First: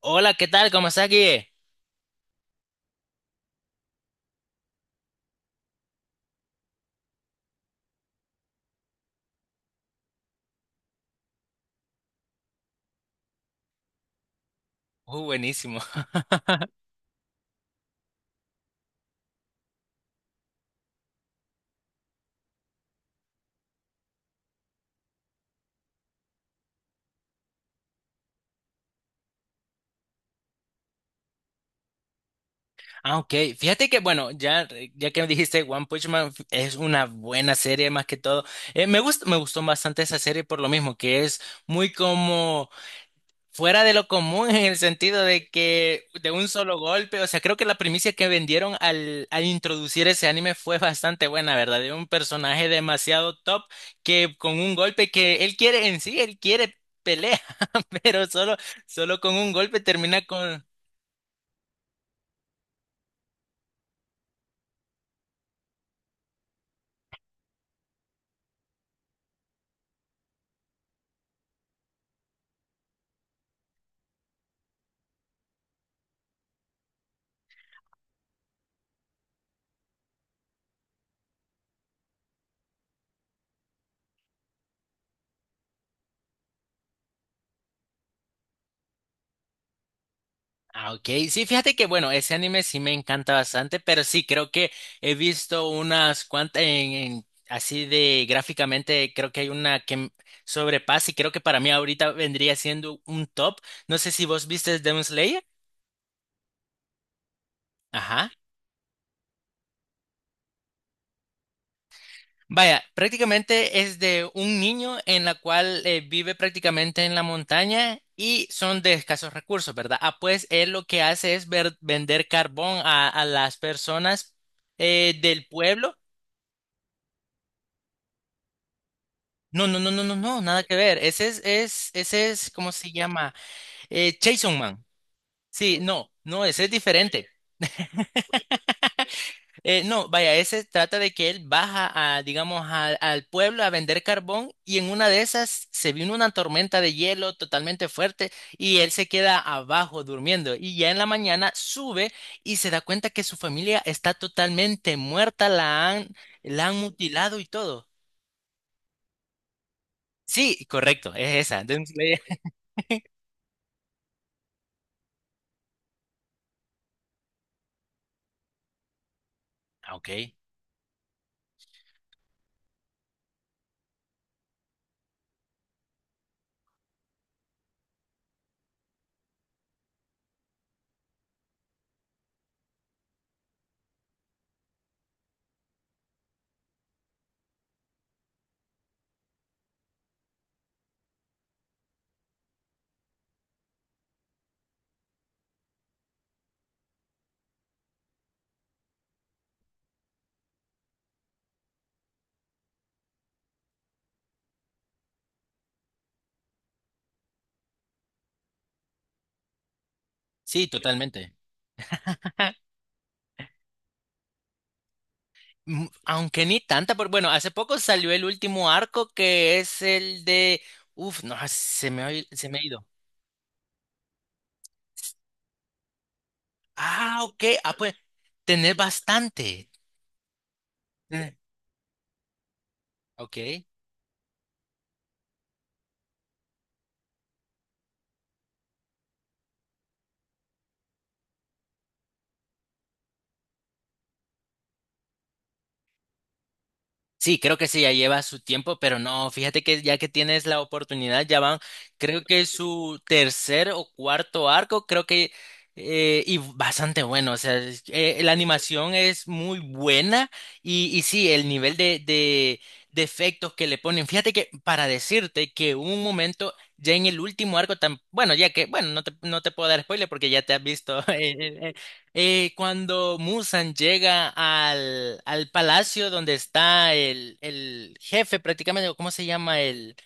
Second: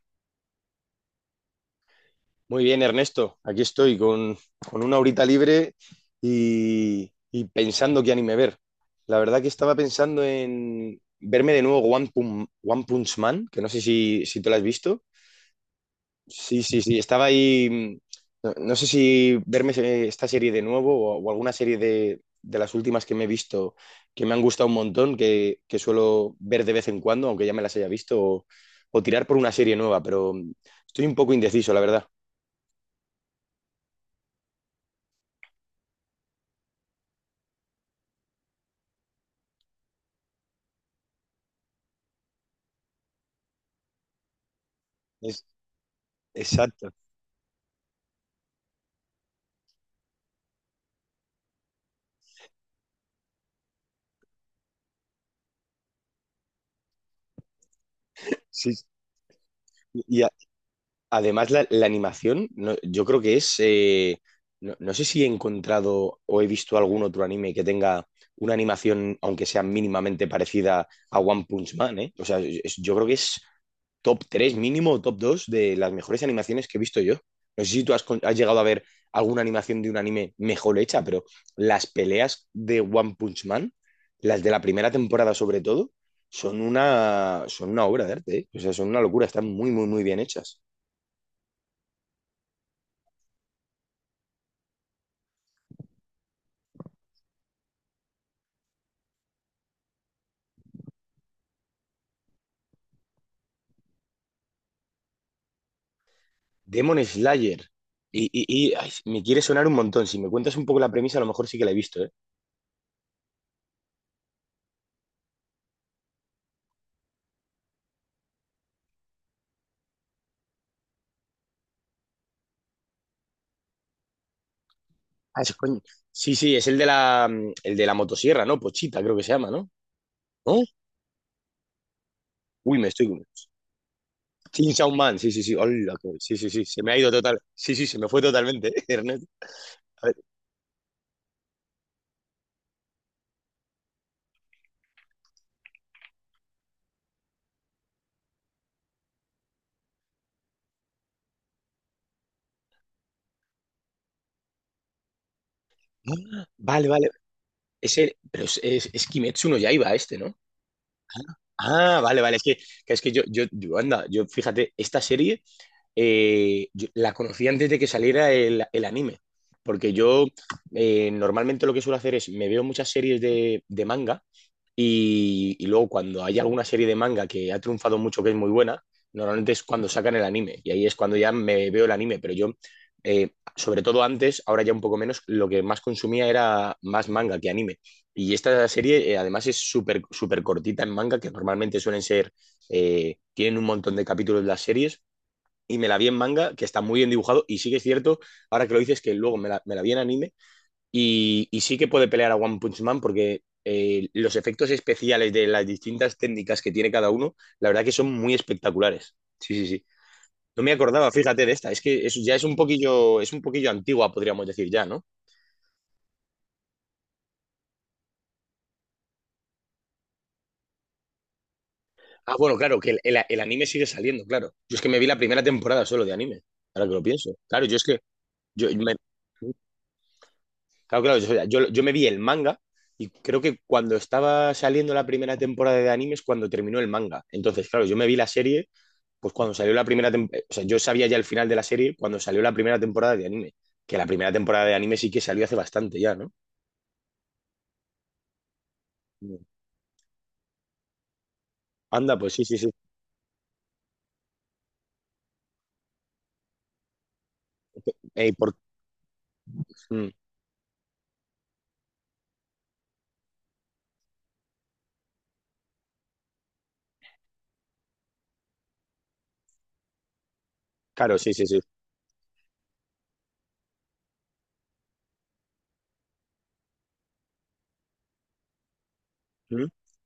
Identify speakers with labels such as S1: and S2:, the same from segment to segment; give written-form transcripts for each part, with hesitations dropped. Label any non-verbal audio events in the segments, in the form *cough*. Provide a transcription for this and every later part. S1: Hola, ¿qué tal? ¿Cómo estás, Guille?
S2: Muy bien, Ernesto. Aquí estoy con, una horita libre y pensando qué anime ver. La verdad que estaba pensando en verme de nuevo One Punch Man, que no sé si, tú lo has visto.
S1: Buenísimo. *laughs*
S2: Sí, sí, sí, estaba ahí. No, no sé si verme esta serie de nuevo o, alguna serie de las últimas que me he visto que me han gustado un montón, que, suelo ver de vez en cuando, aunque ya me las haya visto, o tirar por una serie nueva, pero estoy un poco indeciso, la verdad.
S1: Ah, ok. Fíjate que, bueno, ya, ya que me dijiste One Punch Man es una buena serie más que todo. Me gustó bastante esa serie por lo mismo, que es muy como fuera de lo común *laughs* en el sentido
S2: Es,
S1: de que de un solo
S2: exacto.
S1: golpe, o sea, creo que la primicia que vendieron al introducir ese anime fue bastante buena, ¿verdad? De un personaje demasiado top que con un golpe que él quiere en sí, él quiere pelea, *laughs* pero solo,
S2: Sí, sí.
S1: solo con un golpe
S2: y
S1: termina
S2: a-
S1: con...
S2: Además la animación, yo creo que es, no, no sé si he encontrado o he visto algún otro anime que tenga una animación, aunque sea mínimamente parecida a One Punch Man, ¿eh? O sea, yo creo que es top 3 mínimo, o top 2 de las mejores animaciones que he visto yo. No sé si tú has, has llegado a ver alguna animación de un anime mejor hecha, pero las peleas de One Punch Man, las de la primera temporada sobre todo, son una obra de arte, ¿eh? O sea, son una locura, están muy, muy, muy bien hechas.
S1: Ah, ok. Sí, fíjate que bueno, ese anime sí me encanta bastante, pero sí, creo que he visto unas cuantas así de gráficamente, creo que hay una sobrepasa y creo que para mí ahorita vendría siendo un top. No sé si vos viste Demon Slayer.
S2: Demon Slayer, y,
S1: Ajá.
S2: y, y ay, me quiere sonar un montón, si me cuentas un poco la premisa, a lo mejor sí que la he visto, ¿eh?
S1: Vaya, prácticamente es de un niño en la cual vive prácticamente en la montaña y son de escasos recursos, ¿verdad? Ah, pues él lo que hace es vender carbón a las personas
S2: Ah,
S1: del
S2: es coño.
S1: pueblo.
S2: Sí, sí, es el de la motosierra, ¿no? Pochita, creo que se llama,
S1: No,
S2: ¿no?
S1: no, no, no, no, no,
S2: ¿No?
S1: nada que ver. Ese es, ese es, ¿cómo
S2: Uy, me
S1: se
S2: estoy...
S1: llama? Chainsaw
S2: Team
S1: Man.
S2: Soundman, sí, sí, sí.
S1: Sí,
S2: Hola,
S1: no,
S2: que- sí,
S1: no,
S2: sí,
S1: ese
S2: sí.
S1: es
S2: Se me ha ido
S1: diferente.
S2: total. Sí, sí, se me fue totalmente, *laughs* Ernesto. A
S1: No,
S2: ver.
S1: vaya, ese trata de que él baja a, digamos, al pueblo a vender carbón y en una de esas se vino una tormenta de hielo totalmente fuerte y él se queda abajo durmiendo y ya en la mañana sube y se da cuenta que su familia está totalmente muerta, la han
S2: Vale, vale.
S1: mutilado y todo.
S2: Es el- pero es Kimetsu no Yaiba este, ¿no?
S1: Sí, correcto, es esa. Demon
S2: Ah,
S1: Slayer.
S2: vale, vale. Es que, es que anda, yo, fíjate, esta serie yo la conocí antes de que saliera el, anime. Porque
S1: Ah, ok,
S2: yo normalmente lo que suelo hacer es me veo muchas series de, manga. Y luego cuando hay alguna serie de manga que ha triunfado mucho, que es muy buena, normalmente es cuando sacan el anime. Y ahí es cuando ya me veo el anime. Pero yo, sobre todo antes, ahora ya un poco menos, lo que más consumía era más manga que anime. Y esta serie además es súper súper cortita en manga, que normalmente suelen ser, tienen un montón de capítulos las series. Y me la vi en manga, que está muy bien dibujado. Y sí que es cierto, ahora que lo dices, que luego me la, vi en anime y sí que puede pelear a One Punch Man porque los efectos especiales de las distintas técnicas que tiene cada uno, la verdad que son muy espectaculares. Sí, sí, sí. No
S1: sí,
S2: me acordaba,
S1: totalmente.
S2: fíjate, de esta. Es que eso ya
S1: Ah,
S2: es un poquillo antigua, podríamos decir ya, ¿no?
S1: aunque ni tanta, pero bueno, hace poco salió el último arco que es el de... Uf, no, ah, se me ha,
S2: Ah,
S1: se
S2: bueno,
S1: me ha
S2: claro,
S1: ido.
S2: que el anime sigue saliendo, claro. Yo es que me vi la primera temporada solo de anime, ahora que lo
S1: Ah,
S2: pienso.
S1: ok.
S2: Claro,
S1: Ah,
S2: yo es
S1: pues,
S2: que yo
S1: tenés
S2: me,
S1: bastante.
S2: claro, claro,
S1: Tenés...
S2: yo, yo me vi el manga y creo que
S1: Ok.
S2: cuando estaba saliendo la primera temporada de anime es cuando terminó el manga. Entonces, claro, yo me vi la serie pues cuando salió la primera temporada, o sea, yo sabía ya el final de la serie cuando salió la primera temporada de anime, que la primera temporada de anime sí que salió hace bastante ya, ¿no?
S1: Sí, creo que sí, ya lleva su tiempo, pero no,
S2: Mm.
S1: fíjate que ya que tienes la oportunidad, ya van,
S2: Anda,
S1: creo
S2: pues
S1: que
S2: sí,
S1: es
S2: sí, sí.
S1: su tercer o cuarto arco, creo que, y bastante bueno, o sea, la
S2: Ey, por...
S1: animación es muy
S2: mm,
S1: buena y sí, el nivel de efectos que le ponen, fíjate que para decirte que hubo un momento, ya en el último arco, tan, bueno, ya que, bueno, no te, no te puedo dar spoiler porque ya te has visto *laughs*
S2: Claro, sí, sí, sí.
S1: el, cuando Musan llega al palacio donde está el jefe prácticamente, o ¿cómo se llama?
S2: Mm.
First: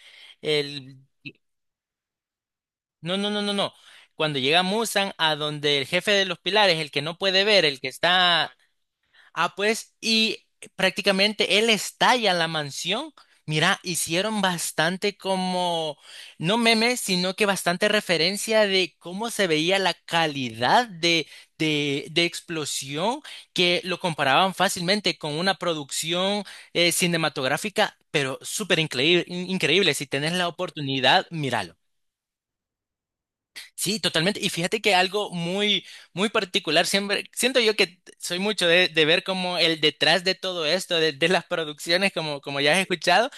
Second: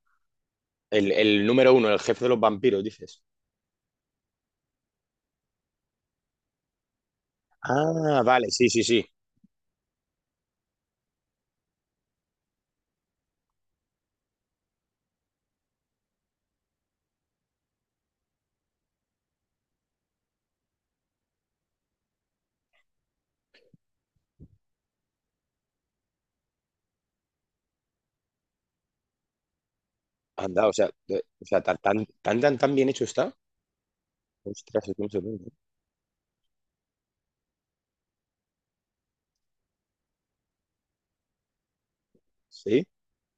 S1: El...
S2: El número uno, el jefe de los vampiros,
S1: No,
S2: dices.
S1: no, no, no, no. Cuando llega Musan a donde el jefe de los pilares, el que no puede ver, el que
S2: Ah, vale,
S1: está...
S2: sí, sí, sí.
S1: Ah, pues, y prácticamente él estalla la mansión. Mira, hicieron bastante como, no memes, sino que bastante referencia de cómo se veía la calidad de explosión, que lo comparaban fácilmente con una producción cinematográfica, pero súper increíble, increíble. Si tenés la
S2: Anda, o sea, de-
S1: oportunidad,
S2: o sea, tan,
S1: míralo.
S2: tan, tan, tan tan bien hecho está.
S1: Sí, totalmente. Y fíjate
S2: Ostras,
S1: que
S2: es que me
S1: algo
S2: sorprende.
S1: muy, muy particular, siempre, siento yo que soy mucho de ver como el detrás de todo esto, de las producciones, como, como ya has
S2: Sí.
S1: escuchado,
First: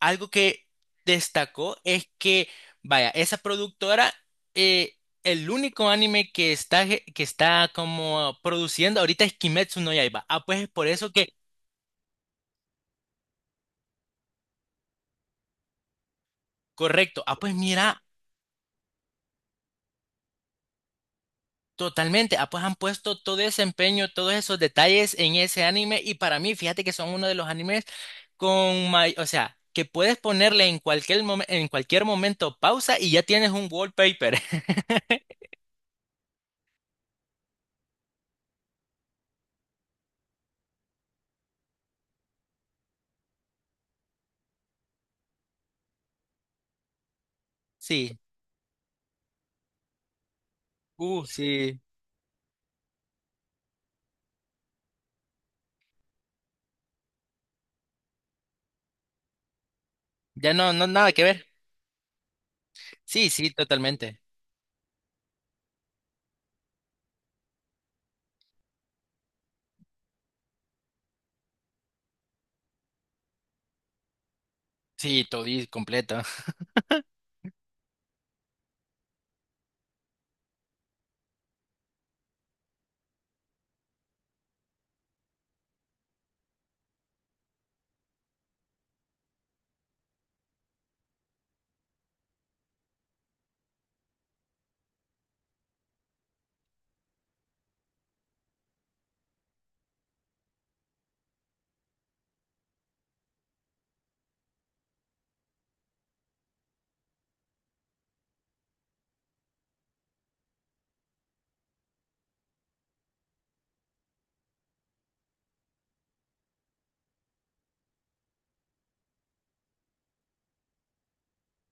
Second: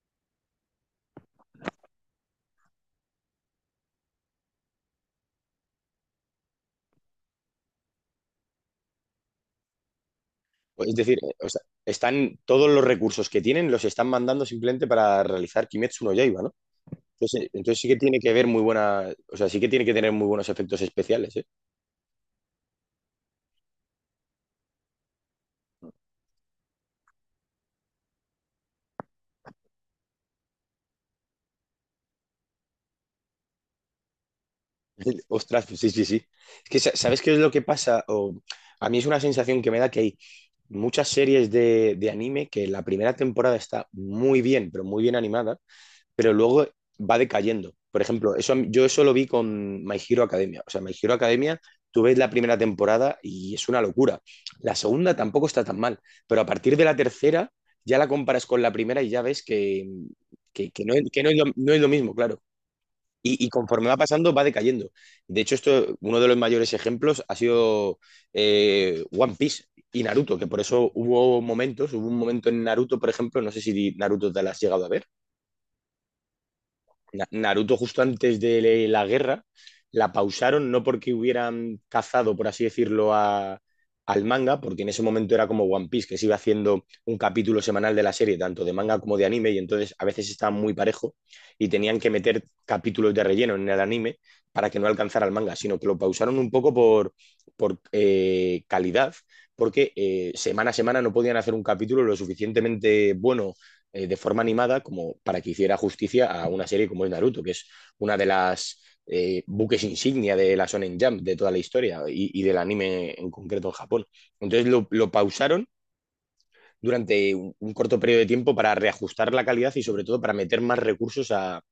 S1: algo que destacó es que, vaya, esa productora, eh, el único anime que está, que está como produciendo ahorita es Kimetsu no Yaiba. Ah, pues es por
S2: Pues es
S1: eso
S2: decir,
S1: que,
S2: o sea, están todos los recursos que tienen, los están mandando simplemente para realizar Kimetsu no Yaiba, ¿no?
S1: correcto. Ah,
S2: Entonces,
S1: pues
S2: entonces sí que
S1: mira,
S2: tiene que ver muy buena, o sea, sí que tiene que tener muy buenos efectos especiales, ¿eh?
S1: totalmente, ah, pues han puesto todo ese empeño, todos esos detalles en ese anime y para mí, fíjate que son uno de los animes con o sea, que puedes ponerle en cualquier en cualquier momento pausa y ya tienes un wallpaper. *laughs*
S2: *laughs* Ostras, sí, sí, sí. Es que, sa- ¿sabes qué es lo que pasa? O, a mí es una sensación que me da que hay muchas series de anime que la primera temporada está muy bien, pero muy bien animada, pero luego va decayendo. Por
S1: Sí,
S2: ejemplo, eso, yo eso lo vi con My Hero Academia. O sea, My Hero Academia,
S1: sí,
S2: tú ves la primera temporada y es una locura. La segunda tampoco está tan mal, pero a partir de la tercera ya la comparas con la primera y ya ves que,
S1: ya
S2: que,
S1: no,
S2: que
S1: no
S2: no,
S1: nada
S2: que
S1: que
S2: no es lo,
S1: ver.
S2: no es lo mismo, claro.
S1: Sí,
S2: Y,
S1: sí,
S2: y conforme va
S1: totalmente.
S2: pasando, va decayendo. De hecho, esto, uno de los mayores ejemplos ha sido One Piece y Naruto, que por eso hubo momentos, hubo un momento en Naruto, por ejemplo, no sé si Naruto te la has llegado a ver.
S1: Sí, todo completo. *laughs*
S2: Naruto justo antes de la guerra la pausaron no porque hubieran cazado, por así decirlo, al manga, porque en ese momento era como One Piece, que se iba haciendo un capítulo semanal de la serie, tanto de manga como de anime, y entonces a veces estaba muy parejo y tenían que meter capítulos de relleno en el anime para que no alcanzara el manga, sino que lo pausaron un poco por, calidad, porque semana a semana no podían hacer un capítulo lo suficientemente bueno de forma animada como para que hiciera justicia a una serie como es Naruto, que es una de las buques insignia de la Shonen Jump de toda la historia y, del anime en concreto en Japón. Entonces lo pausaron durante un, corto periodo de tiempo para reajustar la calidad y sobre todo para meter más recursos a,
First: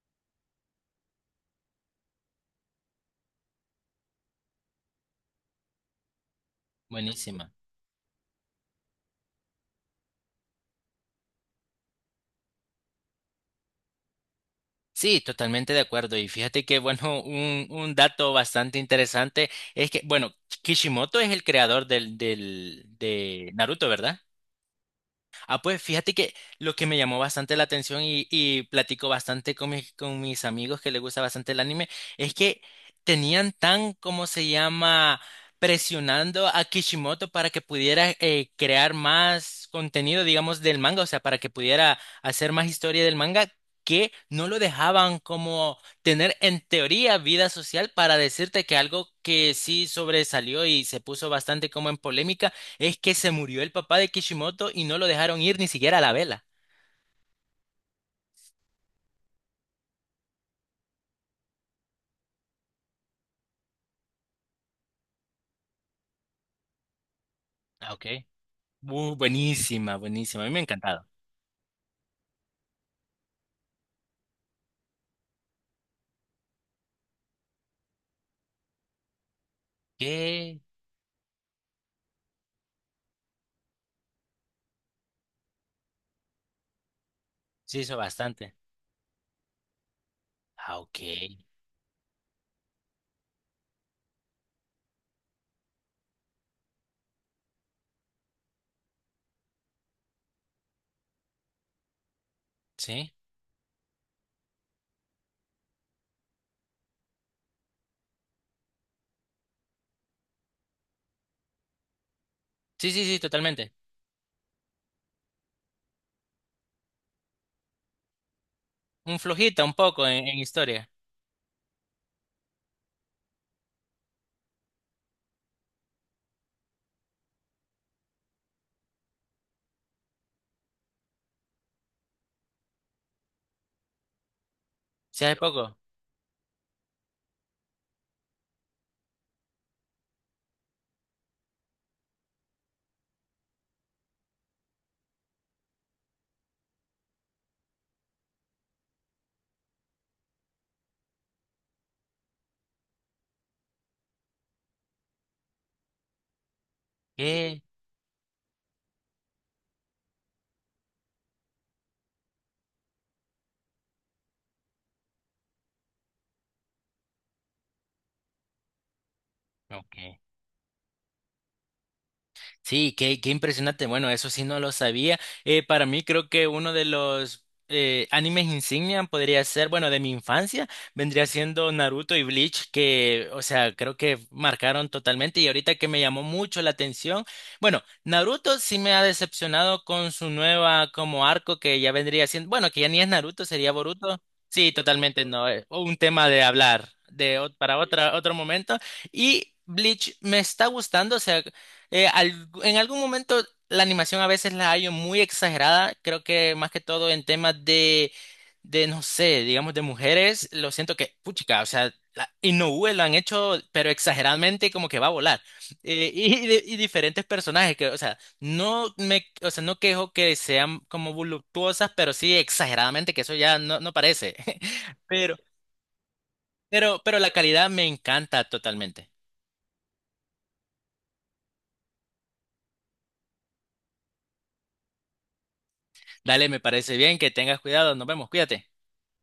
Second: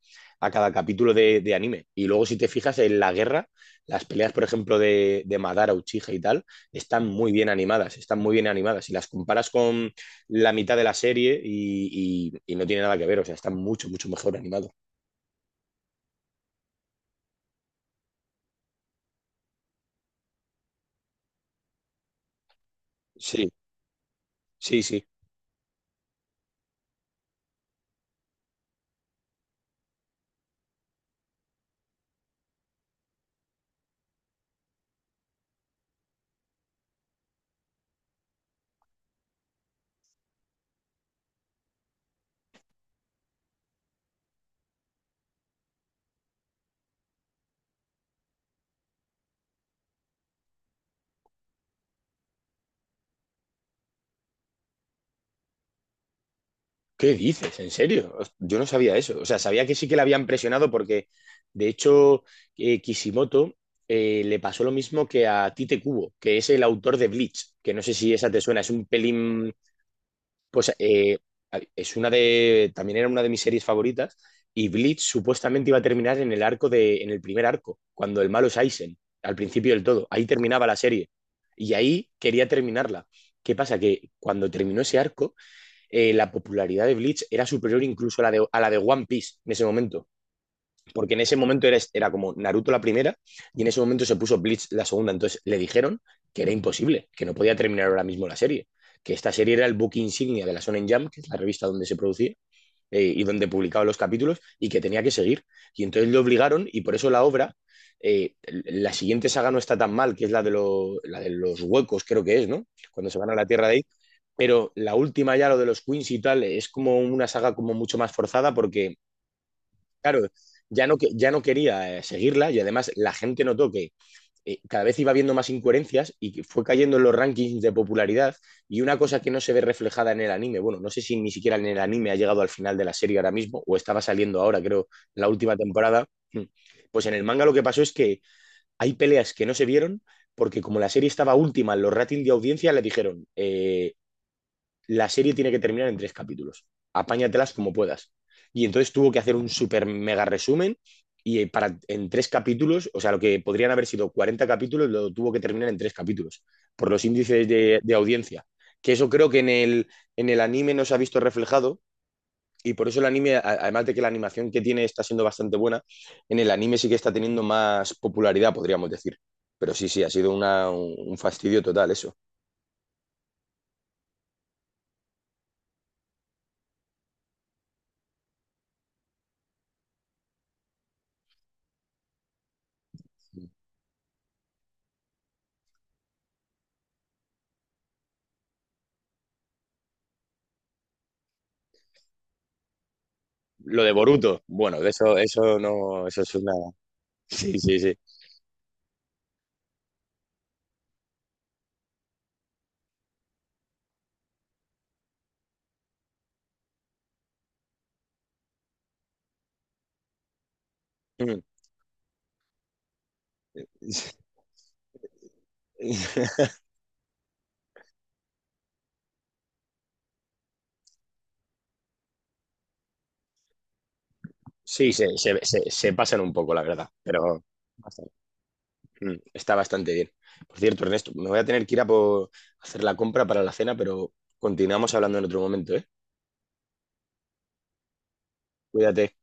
S2: a cada capítulo de anime. Y luego si te fijas en la guerra, las peleas, por ejemplo, de Madara, Uchiha y tal, están muy bien
S1: Buenísima.
S2: animadas, están muy bien animadas. Si las comparas con la mitad de la serie y no tiene nada que ver, o sea, están mucho, mucho mejor animados.
S1: Sí, totalmente de acuerdo. Y fíjate que, bueno, un dato bastante interesante es que, bueno, Kishimoto es el creador del, del,
S2: Sí,
S1: de Naruto, ¿verdad?
S2: sí, sí.
S1: Ah, pues fíjate que lo que me llamó bastante la atención y platico bastante con mis amigos que les gusta bastante el anime es que tenían tan, ¿cómo se llama?, presionando a Kishimoto para que pudiera crear más contenido, digamos, del manga, o sea, para que pudiera hacer más historia del manga, que no lo dejaban como tener en teoría vida social para decirte que algo que sí sobresalió y se puso bastante como en polémica es que se murió el papá de Kishimoto y no lo dejaron ir ni siquiera a la vela.
S2: ¿Qué dices? ¿En serio? Yo no sabía eso. O sea, sabía que sí que le habían presionado porque, de hecho, Kishimoto le pasó lo mismo que a Tite Kubo, que es el autor de Bleach, que no
S1: Ah,
S2: sé
S1: ok.
S2: si esa te suena, es un pelín,
S1: Buenísima, buenísima. A mí me ha
S2: pues
S1: encantado.
S2: es una también era una de mis series favoritas, y Bleach supuestamente iba a terminar en el arco de, en el primer arco, cuando el malo es Aizen, al principio del todo, ahí
S1: ¿Qué?
S2: terminaba la serie, y ahí quería terminarla. ¿Qué pasa? Que cuando terminó ese arco, la popularidad de Bleach era
S1: Sí,
S2: superior
S1: hizo
S2: incluso
S1: bastante.
S2: a la de One Piece en ese momento,
S1: Ah, ok.
S2: porque en ese momento era como Naruto la primera y en ese momento se puso Bleach la segunda, entonces le dijeron que era imposible, que no podía terminar ahora mismo la serie, que esta serie era el book insignia de la Shonen Jump, que es la revista donde se producía,
S1: Sí.
S2: y donde publicaba los capítulos y que tenía que seguir. Y entonces le obligaron y por eso la obra, la siguiente saga no está tan mal, que es la de los huecos, creo que es, ¿no?
S1: Sí, sí,
S2: Cuando
S1: sí,
S2: se van a la Tierra
S1: totalmente.
S2: de ahí. Pero la última ya, lo de los Queens y tal, es como una saga como mucho más forzada porque,
S1: Un flojita, un poco
S2: claro,
S1: en
S2: ya
S1: historia.
S2: no, ya no quería seguirla y además la gente notó que cada vez iba viendo más incoherencias y fue cayendo en los rankings de popularidad y una cosa que no se ve reflejada en el anime, bueno, no sé si ni siquiera en el anime ha llegado al final de la serie ahora mismo o estaba saliendo ahora, creo, en
S1: Sí,
S2: la
S1: hace
S2: última
S1: poco.
S2: temporada, hmm, pues en el manga lo que pasó es que hay peleas que no se vieron porque como la serie estaba última en los ratings de audiencia, le dijeron, la serie tiene que terminar en tres capítulos. Apáñatelas como puedas. Y entonces tuvo que hacer un super mega resumen y para, en tres capítulos, o sea, lo que podrían haber sido 40 capítulos, lo tuvo que terminar en tres capítulos, por los índices
S1: ¿Qué?
S2: de, audiencia. Que eso creo que en el anime no se ha visto reflejado, y por eso el anime, además de que la animación que tiene está siendo bastante buena, en el anime sí que está teniendo más popularidad, podríamos decir. Pero sí, sí, ha
S1: Ok.
S2: sido un fastidio total eso.
S1: Sí, qué, qué impresionante. Bueno, eso sí no lo sabía. Para mí creo que uno de los animes insignia podría ser, bueno, de mi infancia, vendría siendo Naruto y Bleach, que, o sea, creo que marcaron totalmente. Y ahorita que me llamó mucho la atención, bueno, Naruto sí me ha decepcionado con su nueva como arco que ya vendría siendo, bueno, que ya ni es Naruto, sería
S2: Lo de
S1: Boruto.
S2: Boruto,
S1: Sí,
S2: bueno, de eso,
S1: totalmente, no,
S2: eso
S1: un
S2: no, eso
S1: tema
S2: es
S1: de
S2: una.
S1: hablar de,
S2: Sí,
S1: para
S2: sí, sí.
S1: otra, otro momento. Y Bleach me está gustando, o sea, en algún momento la animación a veces la hallo muy exagerada. Creo que más que todo en temas de no sé, digamos de mujeres, lo siento que,
S2: Mm.
S1: puchica, o sea, la, Inoue lo han hecho, pero exageradamente como que va a volar. Y,
S2: *laughs*
S1: y diferentes personajes que, o sea, no me, o sea, no quejo que sean como voluptuosas, pero sí exageradamente, que eso ya no, no parece.
S2: Sí,
S1: *laughs*
S2: se,
S1: Pero,
S2: se, se- se pasan un poco, la verdad,
S1: pero la
S2: pero
S1: calidad me
S2: bastante.
S1: encanta totalmente.
S2: Mm, está bastante bien. Por cierto, Ernesto, me voy a tener que ir a por hacer la compra para la cena, pero continuamos hablando en otro momento, ¿eh?
S1: Dale, me parece bien, que tengas cuidado, nos vemos, cuídate.
S2: Cuídate.